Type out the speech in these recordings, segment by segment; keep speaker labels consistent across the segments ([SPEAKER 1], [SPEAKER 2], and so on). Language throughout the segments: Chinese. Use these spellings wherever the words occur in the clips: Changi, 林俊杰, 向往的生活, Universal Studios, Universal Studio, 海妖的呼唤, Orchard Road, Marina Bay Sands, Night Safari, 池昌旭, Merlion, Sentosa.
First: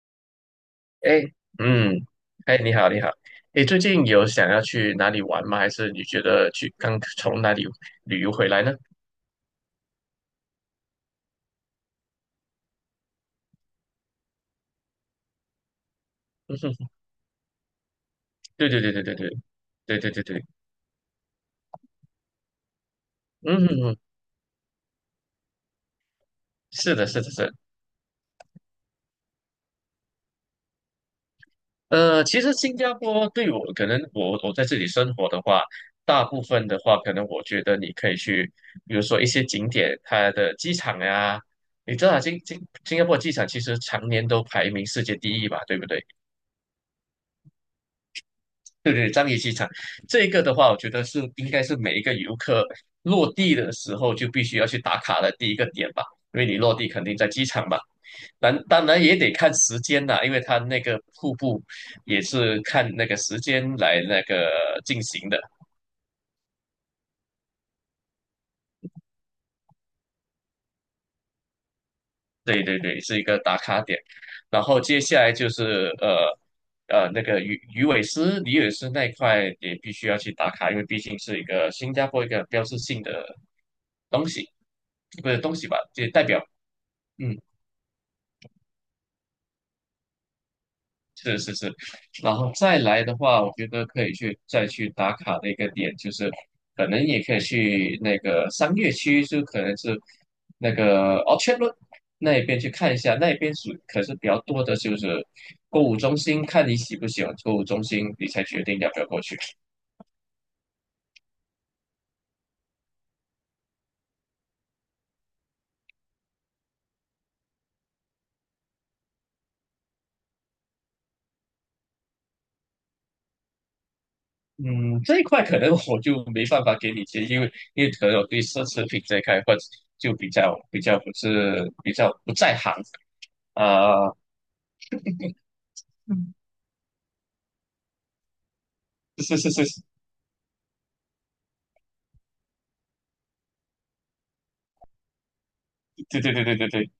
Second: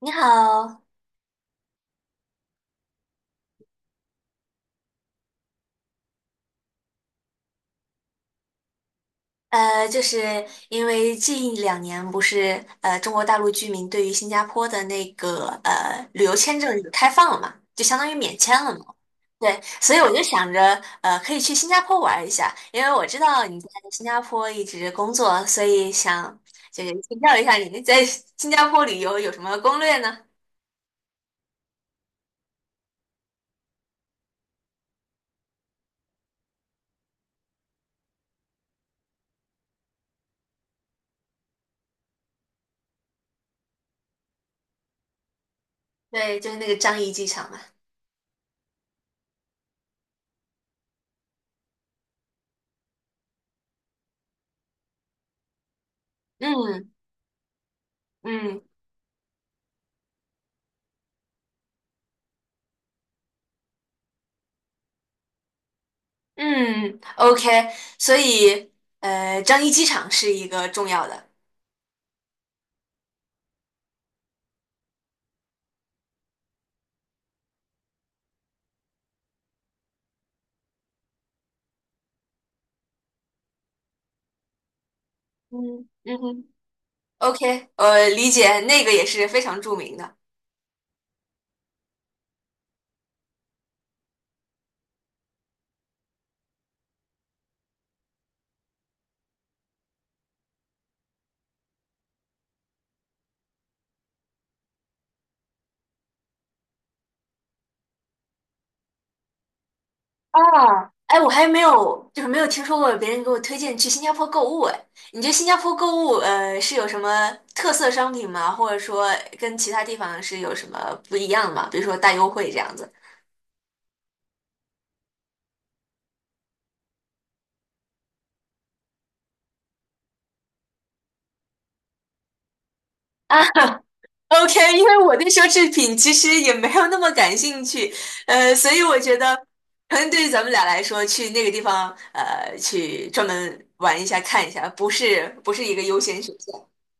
[SPEAKER 1] 你好，
[SPEAKER 2] 哎，嗯，哎，你好，你好。哎，最近有想要去哪里玩吗？还是你觉得去刚从哪里旅游回来呢？
[SPEAKER 1] 就是因为近两年不是中国大陆居民对于新加坡的那个旅游
[SPEAKER 2] 嗯
[SPEAKER 1] 签证
[SPEAKER 2] 哼。
[SPEAKER 1] 有开放了嘛，就相当于免签
[SPEAKER 2] 对
[SPEAKER 1] 了
[SPEAKER 2] 对
[SPEAKER 1] 嘛，
[SPEAKER 2] 对对对对
[SPEAKER 1] 对，所
[SPEAKER 2] 对
[SPEAKER 1] 以我
[SPEAKER 2] 对
[SPEAKER 1] 就
[SPEAKER 2] 对对。
[SPEAKER 1] 想着可以去新加坡玩一下，因为我知道你
[SPEAKER 2] 嗯
[SPEAKER 1] 在
[SPEAKER 2] 哼哼。
[SPEAKER 1] 新加坡一直工作，所以想就是
[SPEAKER 2] 是的，是
[SPEAKER 1] 请
[SPEAKER 2] 的，
[SPEAKER 1] 教
[SPEAKER 2] 是
[SPEAKER 1] 一
[SPEAKER 2] 的。
[SPEAKER 1] 下你在新加坡旅游有什么攻略呢？
[SPEAKER 2] 其实新加坡对我，可能我在这里生活的话，大部分的话，可能我觉得你可以去，比如说一些景点，它的机场呀、你知道啊新加坡机场其实常年都排名世界第一吧，对不对？
[SPEAKER 1] 对，就是那个樟宜机场嘛。
[SPEAKER 2] 对对，樟宜机场这个的话，我觉得是应该是每一个游客落地的时候就必须要去打卡的第一个点吧，因为你落
[SPEAKER 1] 嗯
[SPEAKER 2] 地肯定在机场嘛。
[SPEAKER 1] 嗯
[SPEAKER 2] 当然也得看时间啦，因为它那个瀑布也是看那个时间来那个进行的。
[SPEAKER 1] 嗯，OK，所以樟宜机场是一个重要的。
[SPEAKER 2] 对对对，是一个打卡点。然后接下来就是呃那个鱼尾狮、鱼尾狮那一块也必须要去打卡，因为毕竟是一个新加坡一个标志性的东西，不是东西吧，
[SPEAKER 1] 嗯
[SPEAKER 2] 就
[SPEAKER 1] 嗯
[SPEAKER 2] 代表。
[SPEAKER 1] 哼
[SPEAKER 2] 嗯。
[SPEAKER 1] ，OK，理解，那个也是非常著名的
[SPEAKER 2] 是是是。然后再来的话，我觉得可以去再去打卡的一个点，就是可能也可以去那个商业区，就可能是那个 o r c a r d r o a 那一边去看一下，那一边是可是比较多的就是购物中心，看你喜不喜欢购物中心，你才决定要不要过去。
[SPEAKER 1] 啊。哎，我还没有，就是没有听说过别人给我推荐去新加坡购物。哎，你觉得新加坡购物，是有什么特色商品吗？或者说跟其他地方是有什么不一样吗？比如说大优惠这样子
[SPEAKER 2] 嗯，这一块可能我就没办法给你建议，因为可能我对奢侈品这一块或者就比较比较不是比较不在行
[SPEAKER 1] 啊？
[SPEAKER 2] 啊。
[SPEAKER 1] OK，因为我对奢侈品其实也没有那么感兴趣，所以我觉得
[SPEAKER 2] 是是是是。
[SPEAKER 1] 可能对于咱们俩来说，去那个地方，去专门玩一下、看一下，不是一个优先
[SPEAKER 2] 对对
[SPEAKER 1] 选
[SPEAKER 2] 对对
[SPEAKER 1] 项。
[SPEAKER 2] 对对。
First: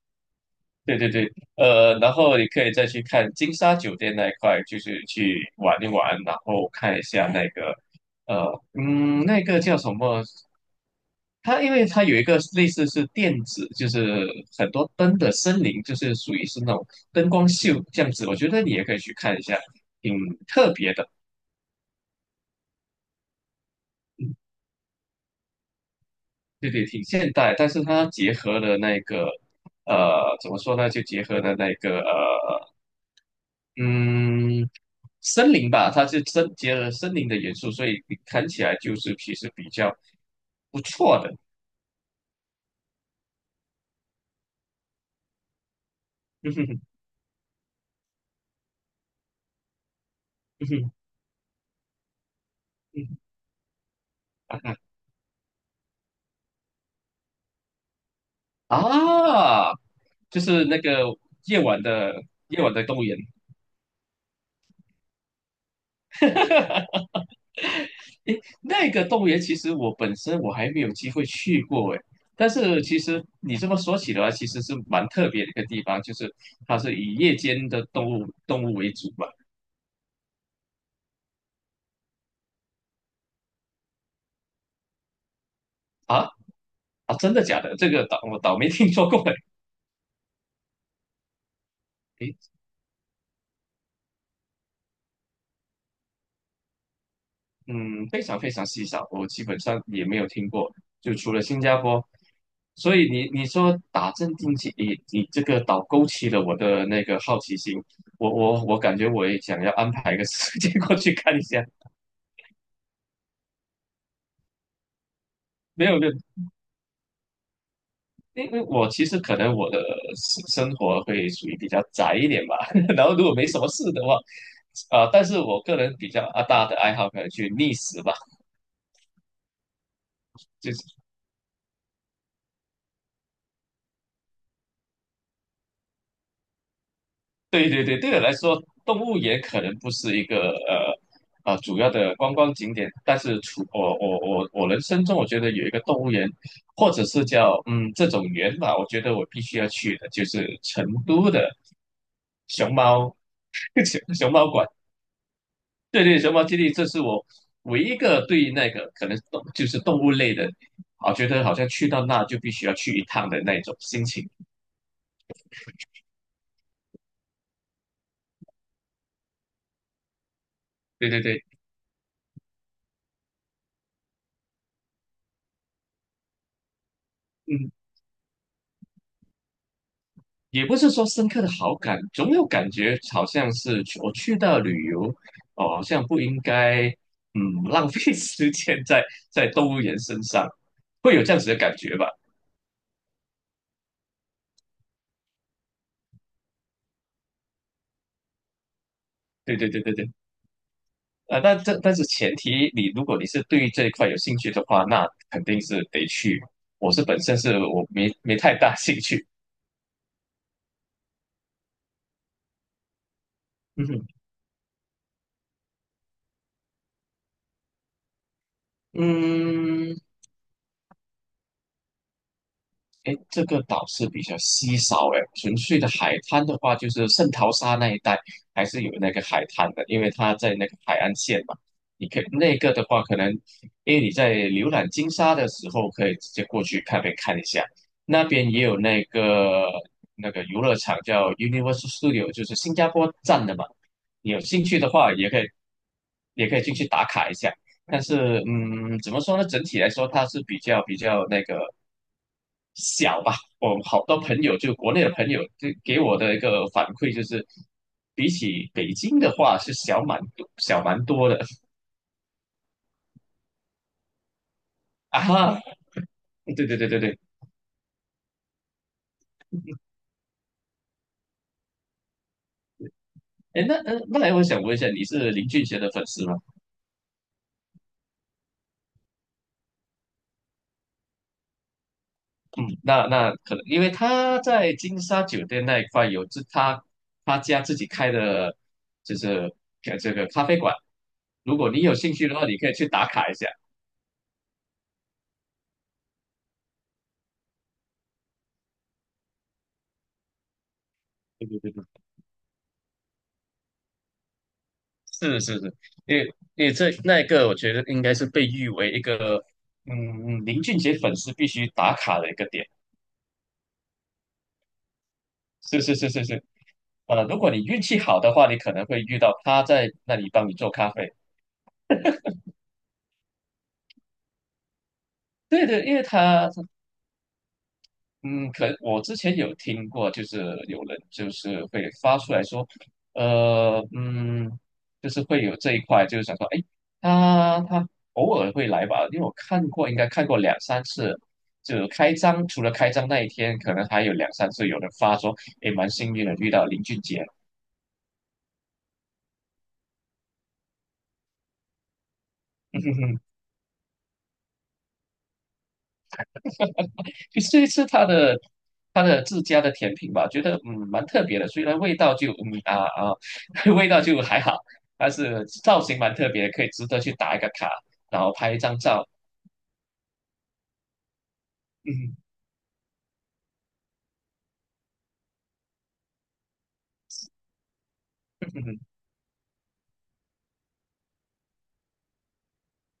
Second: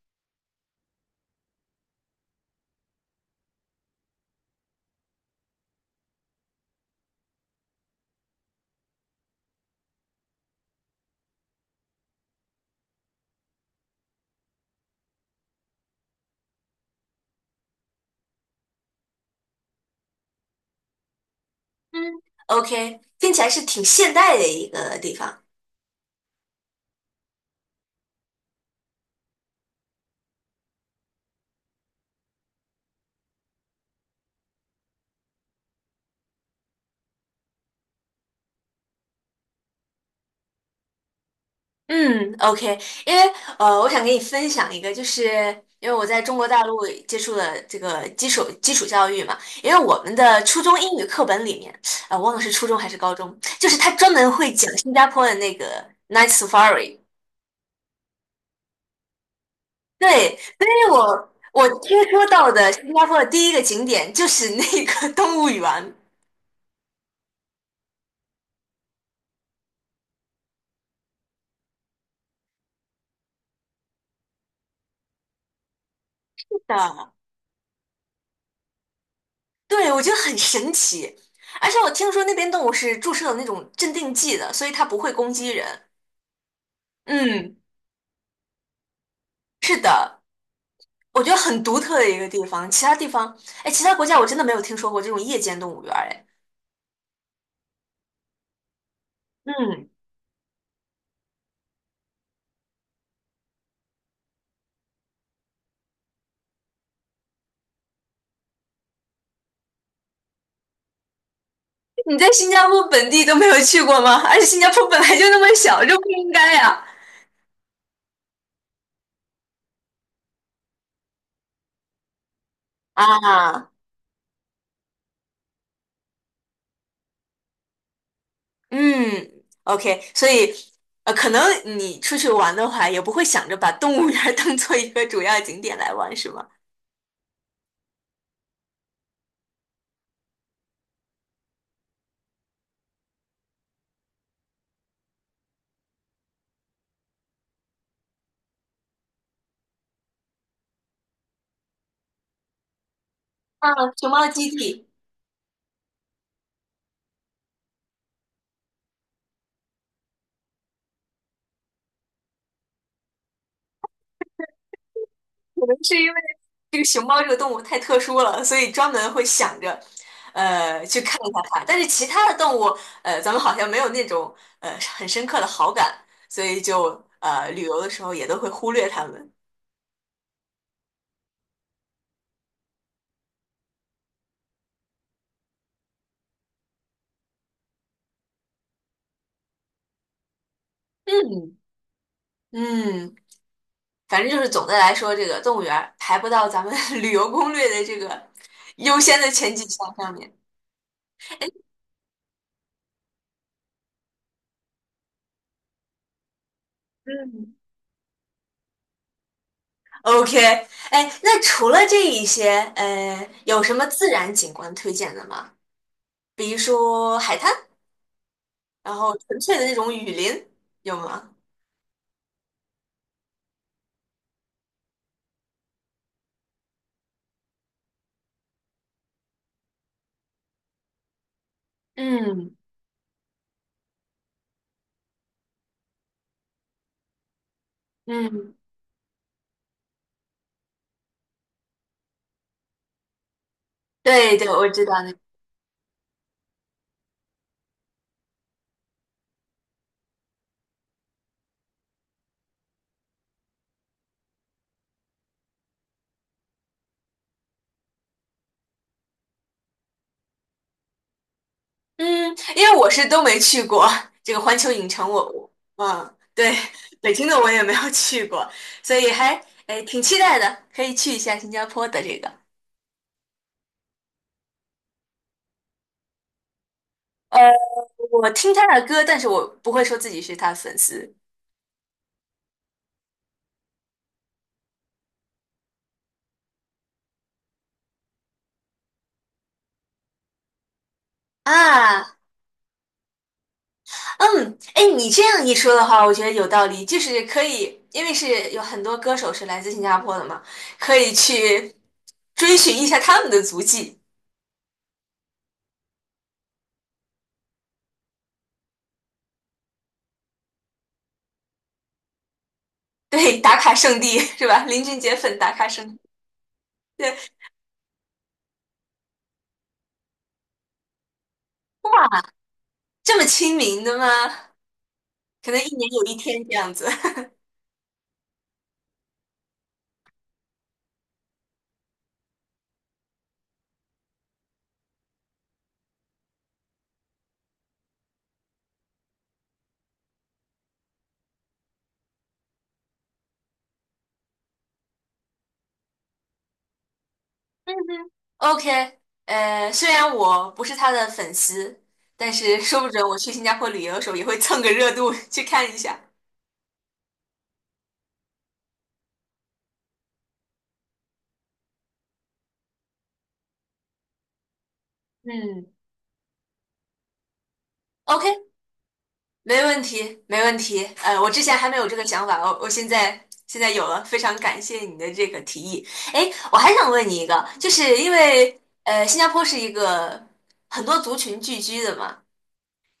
[SPEAKER 2] 对对对，然后你可以再去看金沙酒店那一块，就是去玩一玩，然后看一下那个，那个叫什么？它因为它有一个类似是电子，就是很多灯的森林，就是属于是那种灯光秀这样子，我觉得你也可以去看一下，挺特别的。
[SPEAKER 1] 嗯，OK，听起来是挺现
[SPEAKER 2] 嗯
[SPEAKER 1] 代的一个地方。
[SPEAKER 2] 对对，挺现代，但是它结合了那个，怎么说呢？就结合了那个，嗯。森林吧，它是结合森林的元素，所以你看起来就是其实比较不错的。
[SPEAKER 1] 嗯，OK，因为我想给你分享一个，就是因为我在中 国
[SPEAKER 2] 嗯
[SPEAKER 1] 大
[SPEAKER 2] 哼
[SPEAKER 1] 陆
[SPEAKER 2] 哼。
[SPEAKER 1] 接触了这个基础教育嘛，因为我们的初
[SPEAKER 2] 嗯
[SPEAKER 1] 中
[SPEAKER 2] 哼。
[SPEAKER 1] 英语课本里面，忘了是初中还是高
[SPEAKER 2] 嗯
[SPEAKER 1] 中，就是他专门会讲
[SPEAKER 2] 哼
[SPEAKER 1] 新加坡的那个 Night Safari，
[SPEAKER 2] 啊。啊，
[SPEAKER 1] 对，
[SPEAKER 2] 就是
[SPEAKER 1] 所
[SPEAKER 2] 那
[SPEAKER 1] 以
[SPEAKER 2] 个
[SPEAKER 1] 我
[SPEAKER 2] 夜
[SPEAKER 1] 我
[SPEAKER 2] 晚
[SPEAKER 1] 听
[SPEAKER 2] 的
[SPEAKER 1] 说到
[SPEAKER 2] 夜
[SPEAKER 1] 的
[SPEAKER 2] 晚的
[SPEAKER 1] 新
[SPEAKER 2] 动物
[SPEAKER 1] 加
[SPEAKER 2] 园。
[SPEAKER 1] 坡的第一个景点就是那个 动物园
[SPEAKER 2] 诶，那个动物园其实我本身我还没有机会去过诶，但是其实你这么说起来，其实是蛮特别的一个地方，就是它是
[SPEAKER 1] 的，
[SPEAKER 2] 以夜间的动物为主吧？
[SPEAKER 1] 对，我觉得很神奇，而且我听说那边动物是注射了那种镇定剂的，所以它不会攻击人，
[SPEAKER 2] 啊。啊，真的
[SPEAKER 1] 嗯，
[SPEAKER 2] 假的？这个倒我倒没听说过诶。
[SPEAKER 1] 是的。我觉得很独特的一个地方，其他地方，哎，其他国家我真的没有听说过这种夜间动物园儿，哎，
[SPEAKER 2] 嗯，非常非常稀少，我基本上
[SPEAKER 1] 嗯，
[SPEAKER 2] 也没有听过，就除了新加坡。所以你说打镇定剂，你这个倒勾起了我的那个好奇心，我感觉我也想要安排一个 时间过去看一下。
[SPEAKER 1] 你在新加坡本地都没有去过吗？而且新加坡本来就那么小，
[SPEAKER 2] 没
[SPEAKER 1] 这
[SPEAKER 2] 有没
[SPEAKER 1] 不
[SPEAKER 2] 有，
[SPEAKER 1] 应该呀。
[SPEAKER 2] 因为我其实可能我的生活会属于比较宅一点吧，
[SPEAKER 1] 啊，
[SPEAKER 2] 然后如果没什么
[SPEAKER 1] 啊
[SPEAKER 2] 事的话，啊、但是我个人比较啊大的爱好可能去觅食吧，
[SPEAKER 1] 嗯，OK，所以
[SPEAKER 2] 就是。
[SPEAKER 1] 可能你出去玩的话，也不会想着把动物园儿当做一个主要景点来玩，是吗？
[SPEAKER 2] 对对对，对我来说，动物园可能不是一个呃主要的观光景点，但是除我我人生中，我觉得有一个动物园，或者是叫这种园吧，我觉得我必须要去的，就是成都的熊猫
[SPEAKER 1] 啊，熊猫
[SPEAKER 2] 熊猫
[SPEAKER 1] 基
[SPEAKER 2] 馆。
[SPEAKER 1] 地。
[SPEAKER 2] 对对，熊猫基地，这是我唯一一个对那个可能就是动物类的，啊，觉得好像去到那就必须要去一趟的那种心情。
[SPEAKER 1] 可能是因为这个熊猫这个动物太特殊了，所以专门会想着，去
[SPEAKER 2] 对
[SPEAKER 1] 看
[SPEAKER 2] 对
[SPEAKER 1] 一下
[SPEAKER 2] 对。
[SPEAKER 1] 它。但是其他的动物，咱们好像没有那种很深刻的好感，所以就旅
[SPEAKER 2] 嗯，
[SPEAKER 1] 游的时候也都会忽略它们。
[SPEAKER 2] 也不是说深刻的好感，总有感觉好像是我去到旅游，哦，好像不应该，嗯，浪费 时间在动物园身上，会有这样子的
[SPEAKER 1] 嗯
[SPEAKER 2] 感觉吧？
[SPEAKER 1] 嗯，反正就是总的来说，这个动物园儿排不到咱们 旅游攻略的这个优先的前
[SPEAKER 2] 对
[SPEAKER 1] 几
[SPEAKER 2] 对对对
[SPEAKER 1] 项
[SPEAKER 2] 对。
[SPEAKER 1] 上面。
[SPEAKER 2] 啊，但是前提，如果你是对这一块有兴趣的话，那肯定是得去。我是本身
[SPEAKER 1] 嗯
[SPEAKER 2] 是我没太大兴趣。
[SPEAKER 1] ，OK，哎，那除了这一些，有什么
[SPEAKER 2] 嗯哼。
[SPEAKER 1] 自然景观推荐的吗？比如说海滩。然后纯粹的那种
[SPEAKER 2] 嗯，
[SPEAKER 1] 雨林有吗？
[SPEAKER 2] 哎，这个岛是比较稀少哎，纯粹的海滩的话，就是圣淘沙那一带还是有那个海滩的，因为它在那个海岸线嘛。你可以
[SPEAKER 1] 嗯
[SPEAKER 2] 那个的话，可能因为你在浏览金沙的时候，可以直接过去边看一下，那边
[SPEAKER 1] 嗯
[SPEAKER 2] 也有那个游乐场叫 Universal Studio，就是新加坡站的嘛。你
[SPEAKER 1] 对
[SPEAKER 2] 有
[SPEAKER 1] 对，
[SPEAKER 2] 兴
[SPEAKER 1] 我
[SPEAKER 2] 趣
[SPEAKER 1] 知
[SPEAKER 2] 的
[SPEAKER 1] 道那
[SPEAKER 2] 话，也可以进去打卡一下。但是嗯，怎么说呢？整体来说，它是比较那个小吧。我好多朋友，就国内的朋友，就给我的一个反馈就是，比起北京的话，是小蛮多的
[SPEAKER 1] 嗯，因为我是都没去过这个环球影城
[SPEAKER 2] 啊
[SPEAKER 1] 我，
[SPEAKER 2] 哈。
[SPEAKER 1] 我嗯，
[SPEAKER 2] 对
[SPEAKER 1] 对，
[SPEAKER 2] 对对对
[SPEAKER 1] 北
[SPEAKER 2] 对。
[SPEAKER 1] 京的我也没有去过，所以还哎挺期待的，可以去一下新加坡的这个。
[SPEAKER 2] 哎，那来我想问一下，你是林俊杰的粉丝吗？
[SPEAKER 1] 呃，我听他的歌，但是我不会说自己是他的粉丝
[SPEAKER 2] 嗯，那可能因为他在金沙酒店那一块有他家自己开的，就是呃这个咖啡馆。如果你有兴
[SPEAKER 1] 啊。
[SPEAKER 2] 趣的话，你可以去打卡一下。
[SPEAKER 1] 嗯，哎，你这样一说的话，我觉得有道理，就是可以，因为是有很多歌手是来自新加坡的嘛，可以
[SPEAKER 2] 对对对
[SPEAKER 1] 去
[SPEAKER 2] 对，
[SPEAKER 1] 追寻一下他们的足迹。
[SPEAKER 2] 是是是，因为因为这那个，我觉得应该是被誉为一个林俊杰粉丝必须打卡的一个点。
[SPEAKER 1] 对，打卡圣地是吧？林俊杰粉打卡
[SPEAKER 2] 是
[SPEAKER 1] 圣
[SPEAKER 2] 是
[SPEAKER 1] 地，
[SPEAKER 2] 是是是。
[SPEAKER 1] 对，
[SPEAKER 2] 如果你运气好的话，你可能会遇到他在那里帮你做咖啡。
[SPEAKER 1] 这么亲民的吗？可能
[SPEAKER 2] 对
[SPEAKER 1] 一
[SPEAKER 2] 对，
[SPEAKER 1] 年
[SPEAKER 2] 因
[SPEAKER 1] 有
[SPEAKER 2] 为
[SPEAKER 1] 一天
[SPEAKER 2] 他
[SPEAKER 1] 这样子。
[SPEAKER 2] 嗯，可能我之前有听过，就是有人就是会发出来说，呃，嗯，就是会有这一块，就是想说，哎，他偶尔会来吧，因为我看过，应该看过两三次，就开张，除了开张那一天，可能还有两三次有人发说，哎，蛮幸运的遇到林俊杰。
[SPEAKER 1] OK，虽然我不是他的粉丝，但是说不准我去 新加坡旅游的时候也会蹭个热度去看一下。
[SPEAKER 2] 其实这一次它的自家的甜品吧，觉得嗯蛮特别的，虽然味道就啊，味道就还好，但是
[SPEAKER 1] 嗯
[SPEAKER 2] 造型蛮特别的可以值得去打一个卡，然
[SPEAKER 1] ，OK，
[SPEAKER 2] 后拍一张照。
[SPEAKER 1] 没问题，没问题。我之前还没有这个
[SPEAKER 2] 嗯。
[SPEAKER 1] 想法，我现在有了，非常感谢你的这个提议。哎，我还想问你一个，就是因为 新加坡是一个很多族群聚居的嘛，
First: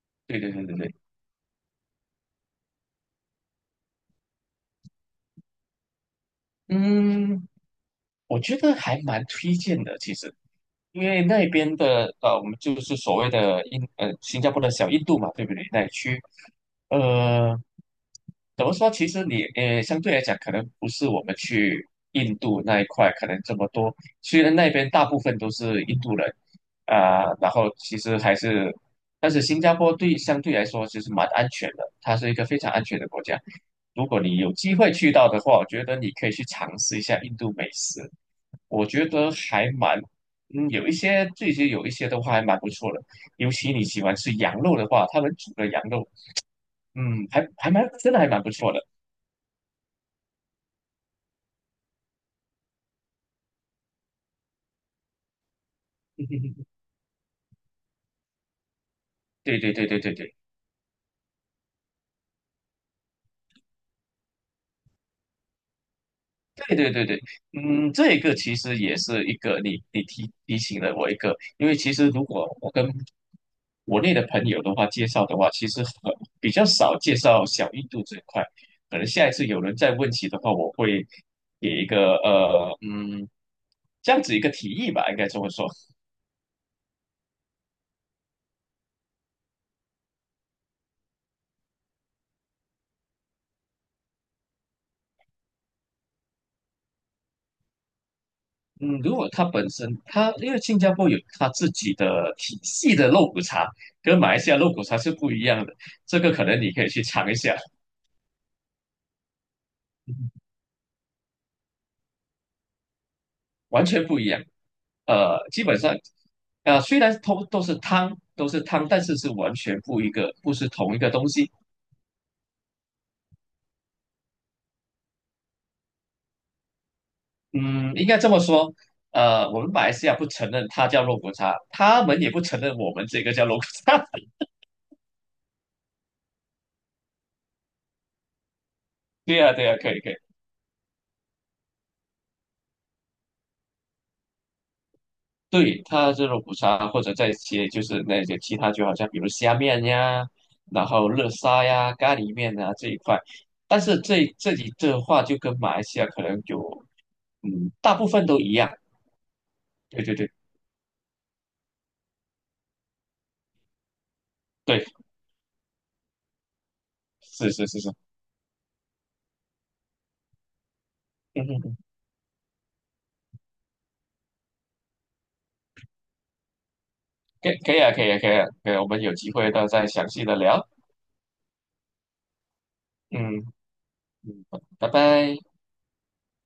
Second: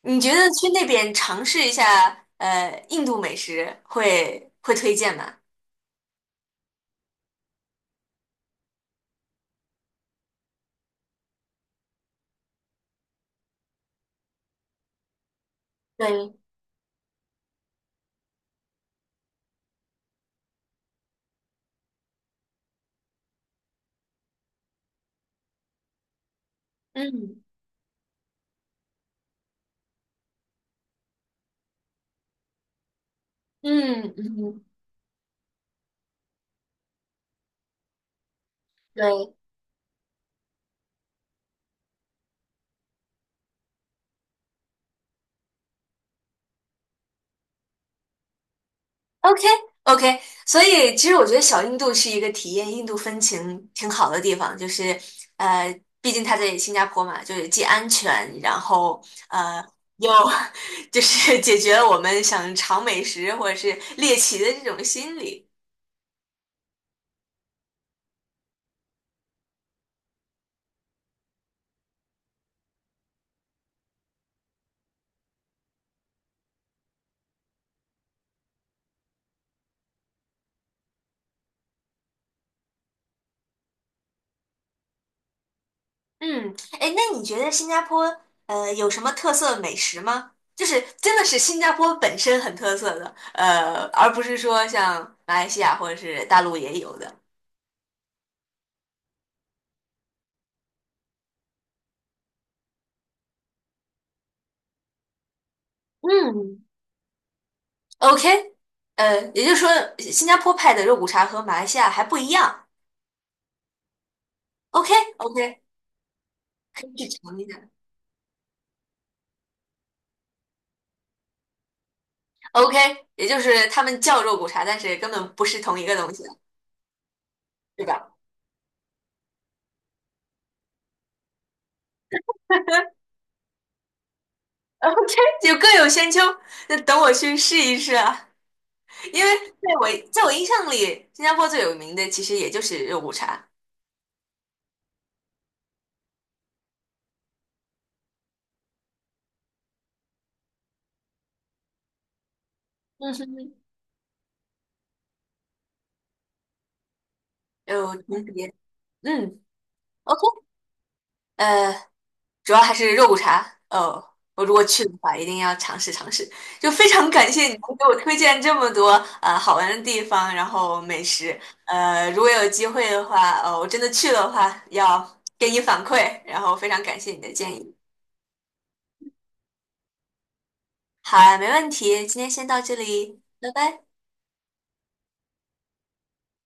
[SPEAKER 1] 你觉
[SPEAKER 2] 对
[SPEAKER 1] 得
[SPEAKER 2] 对对
[SPEAKER 1] 去
[SPEAKER 2] 对
[SPEAKER 1] 那
[SPEAKER 2] 对。
[SPEAKER 1] 边尝试一下印度美食会推荐吗？
[SPEAKER 2] 嗯，我觉得还蛮推荐的，其实。因为那边的呃，我们就是所谓的呃新加坡的小印度嘛，对不对？那一区，
[SPEAKER 1] 对，
[SPEAKER 2] 呃，怎么说？其实你呃相对来讲，可能不是我们去印度那一块可能这么多。虽然那边大部分都是印度人啊、
[SPEAKER 1] 嗯
[SPEAKER 2] 然后其实还是，但是新加坡相对来说其实蛮安全的，它是一个非常安全的国家。如
[SPEAKER 1] 嗯
[SPEAKER 2] 果你有
[SPEAKER 1] 嗯，
[SPEAKER 2] 机会去到的话，我觉得你可以去尝试一下印度美食。我觉得
[SPEAKER 1] 对，
[SPEAKER 2] 还蛮，嗯，有一些的话还蛮不错的，尤其你喜欢吃羊肉的话，他们煮的羊肉，嗯，还蛮还蛮不错的。
[SPEAKER 1] OK OK，所以其实我觉得小印度是一个体验印度风情挺好的地方，就是呃，毕竟它在新 加坡嘛，就是既安全，然后
[SPEAKER 2] 对
[SPEAKER 1] 呃
[SPEAKER 2] 对对对
[SPEAKER 1] 又
[SPEAKER 2] 对对。
[SPEAKER 1] 就是解决了我们想尝美食或者是猎奇的这种心理。
[SPEAKER 2] 对对对对，嗯，这个其实也是一个你提醒了我一个，因为其实如果我跟国内的朋友的话介绍的话，其实很比较少介绍小印度这一块，可能下一次有人再问起的话，我会给一个这样子一个提议吧，应该这么说。
[SPEAKER 1] 嗯，哎，那你觉得新加坡有什么特色美食吗？就是真的是新加坡本身很特色的，而不是说像马来西亚或者是大陆也有的。
[SPEAKER 2] 嗯，如果它本身它因为新加坡有它自己的体系的肉骨茶，跟马来西亚肉骨茶是不一样的，这个可能
[SPEAKER 1] 嗯
[SPEAKER 2] 你可以去尝一下。
[SPEAKER 1] OK，也就是说，新加坡派的肉骨茶和马来西亚还不一样。
[SPEAKER 2] 完全不一样。
[SPEAKER 1] OK，OK，
[SPEAKER 2] 基本上，
[SPEAKER 1] 可以
[SPEAKER 2] 虽
[SPEAKER 1] 去
[SPEAKER 2] 然
[SPEAKER 1] 尝一
[SPEAKER 2] 都
[SPEAKER 1] 下。
[SPEAKER 2] 是汤，都是汤，但是是完全不一个，不是同一个东西。
[SPEAKER 1] OK，也就是他们叫肉骨茶，但是根本不是同一个东西，对
[SPEAKER 2] 嗯，应
[SPEAKER 1] 吧
[SPEAKER 2] 该这么说。我们马来西亚不承认它叫肉骨茶，他们也不承认我们这个叫肉骨茶。
[SPEAKER 1] ？OK，就各有千秋。那等我去试一试啊，因为
[SPEAKER 2] 对
[SPEAKER 1] 在
[SPEAKER 2] 呀，对呀，
[SPEAKER 1] 我
[SPEAKER 2] 可以，可以。
[SPEAKER 1] 在我印象里，新加坡最有名的其实也就是肉骨茶。
[SPEAKER 2] 对，它是肉骨茶，或者再些就是那些其他，就好像比如虾面呀，然后热沙呀、咖喱面啊这一
[SPEAKER 1] 嗯
[SPEAKER 2] 块。
[SPEAKER 1] 哼，
[SPEAKER 2] 但是这里的话，就跟马来西亚可能有，嗯，
[SPEAKER 1] 有
[SPEAKER 2] 大部
[SPEAKER 1] 重
[SPEAKER 2] 分都一
[SPEAKER 1] 叠。
[SPEAKER 2] 样。
[SPEAKER 1] 嗯
[SPEAKER 2] 对对
[SPEAKER 1] ，OK，
[SPEAKER 2] 对。
[SPEAKER 1] 呃，主要还是肉骨茶。哦，我如果去
[SPEAKER 2] 对，
[SPEAKER 1] 的话，一定要尝试尝试。就非常感谢你
[SPEAKER 2] 是
[SPEAKER 1] 能
[SPEAKER 2] 是是
[SPEAKER 1] 给
[SPEAKER 2] 是。
[SPEAKER 1] 我推荐这么多好玩的地方，然后美食。
[SPEAKER 2] 嗯嗯嗯。
[SPEAKER 1] 如果有机会的话，我真的去了的话，要给你反馈。然后非常感谢你的
[SPEAKER 2] 可
[SPEAKER 1] 建
[SPEAKER 2] 以可
[SPEAKER 1] 议。
[SPEAKER 2] 以啊，可以啊，可以啊，可以啊，我们有机会到再详细的聊。
[SPEAKER 1] 好啊，没问题，今天先到这里，
[SPEAKER 2] 嗯
[SPEAKER 1] 拜拜。
[SPEAKER 2] 嗯，拜拜。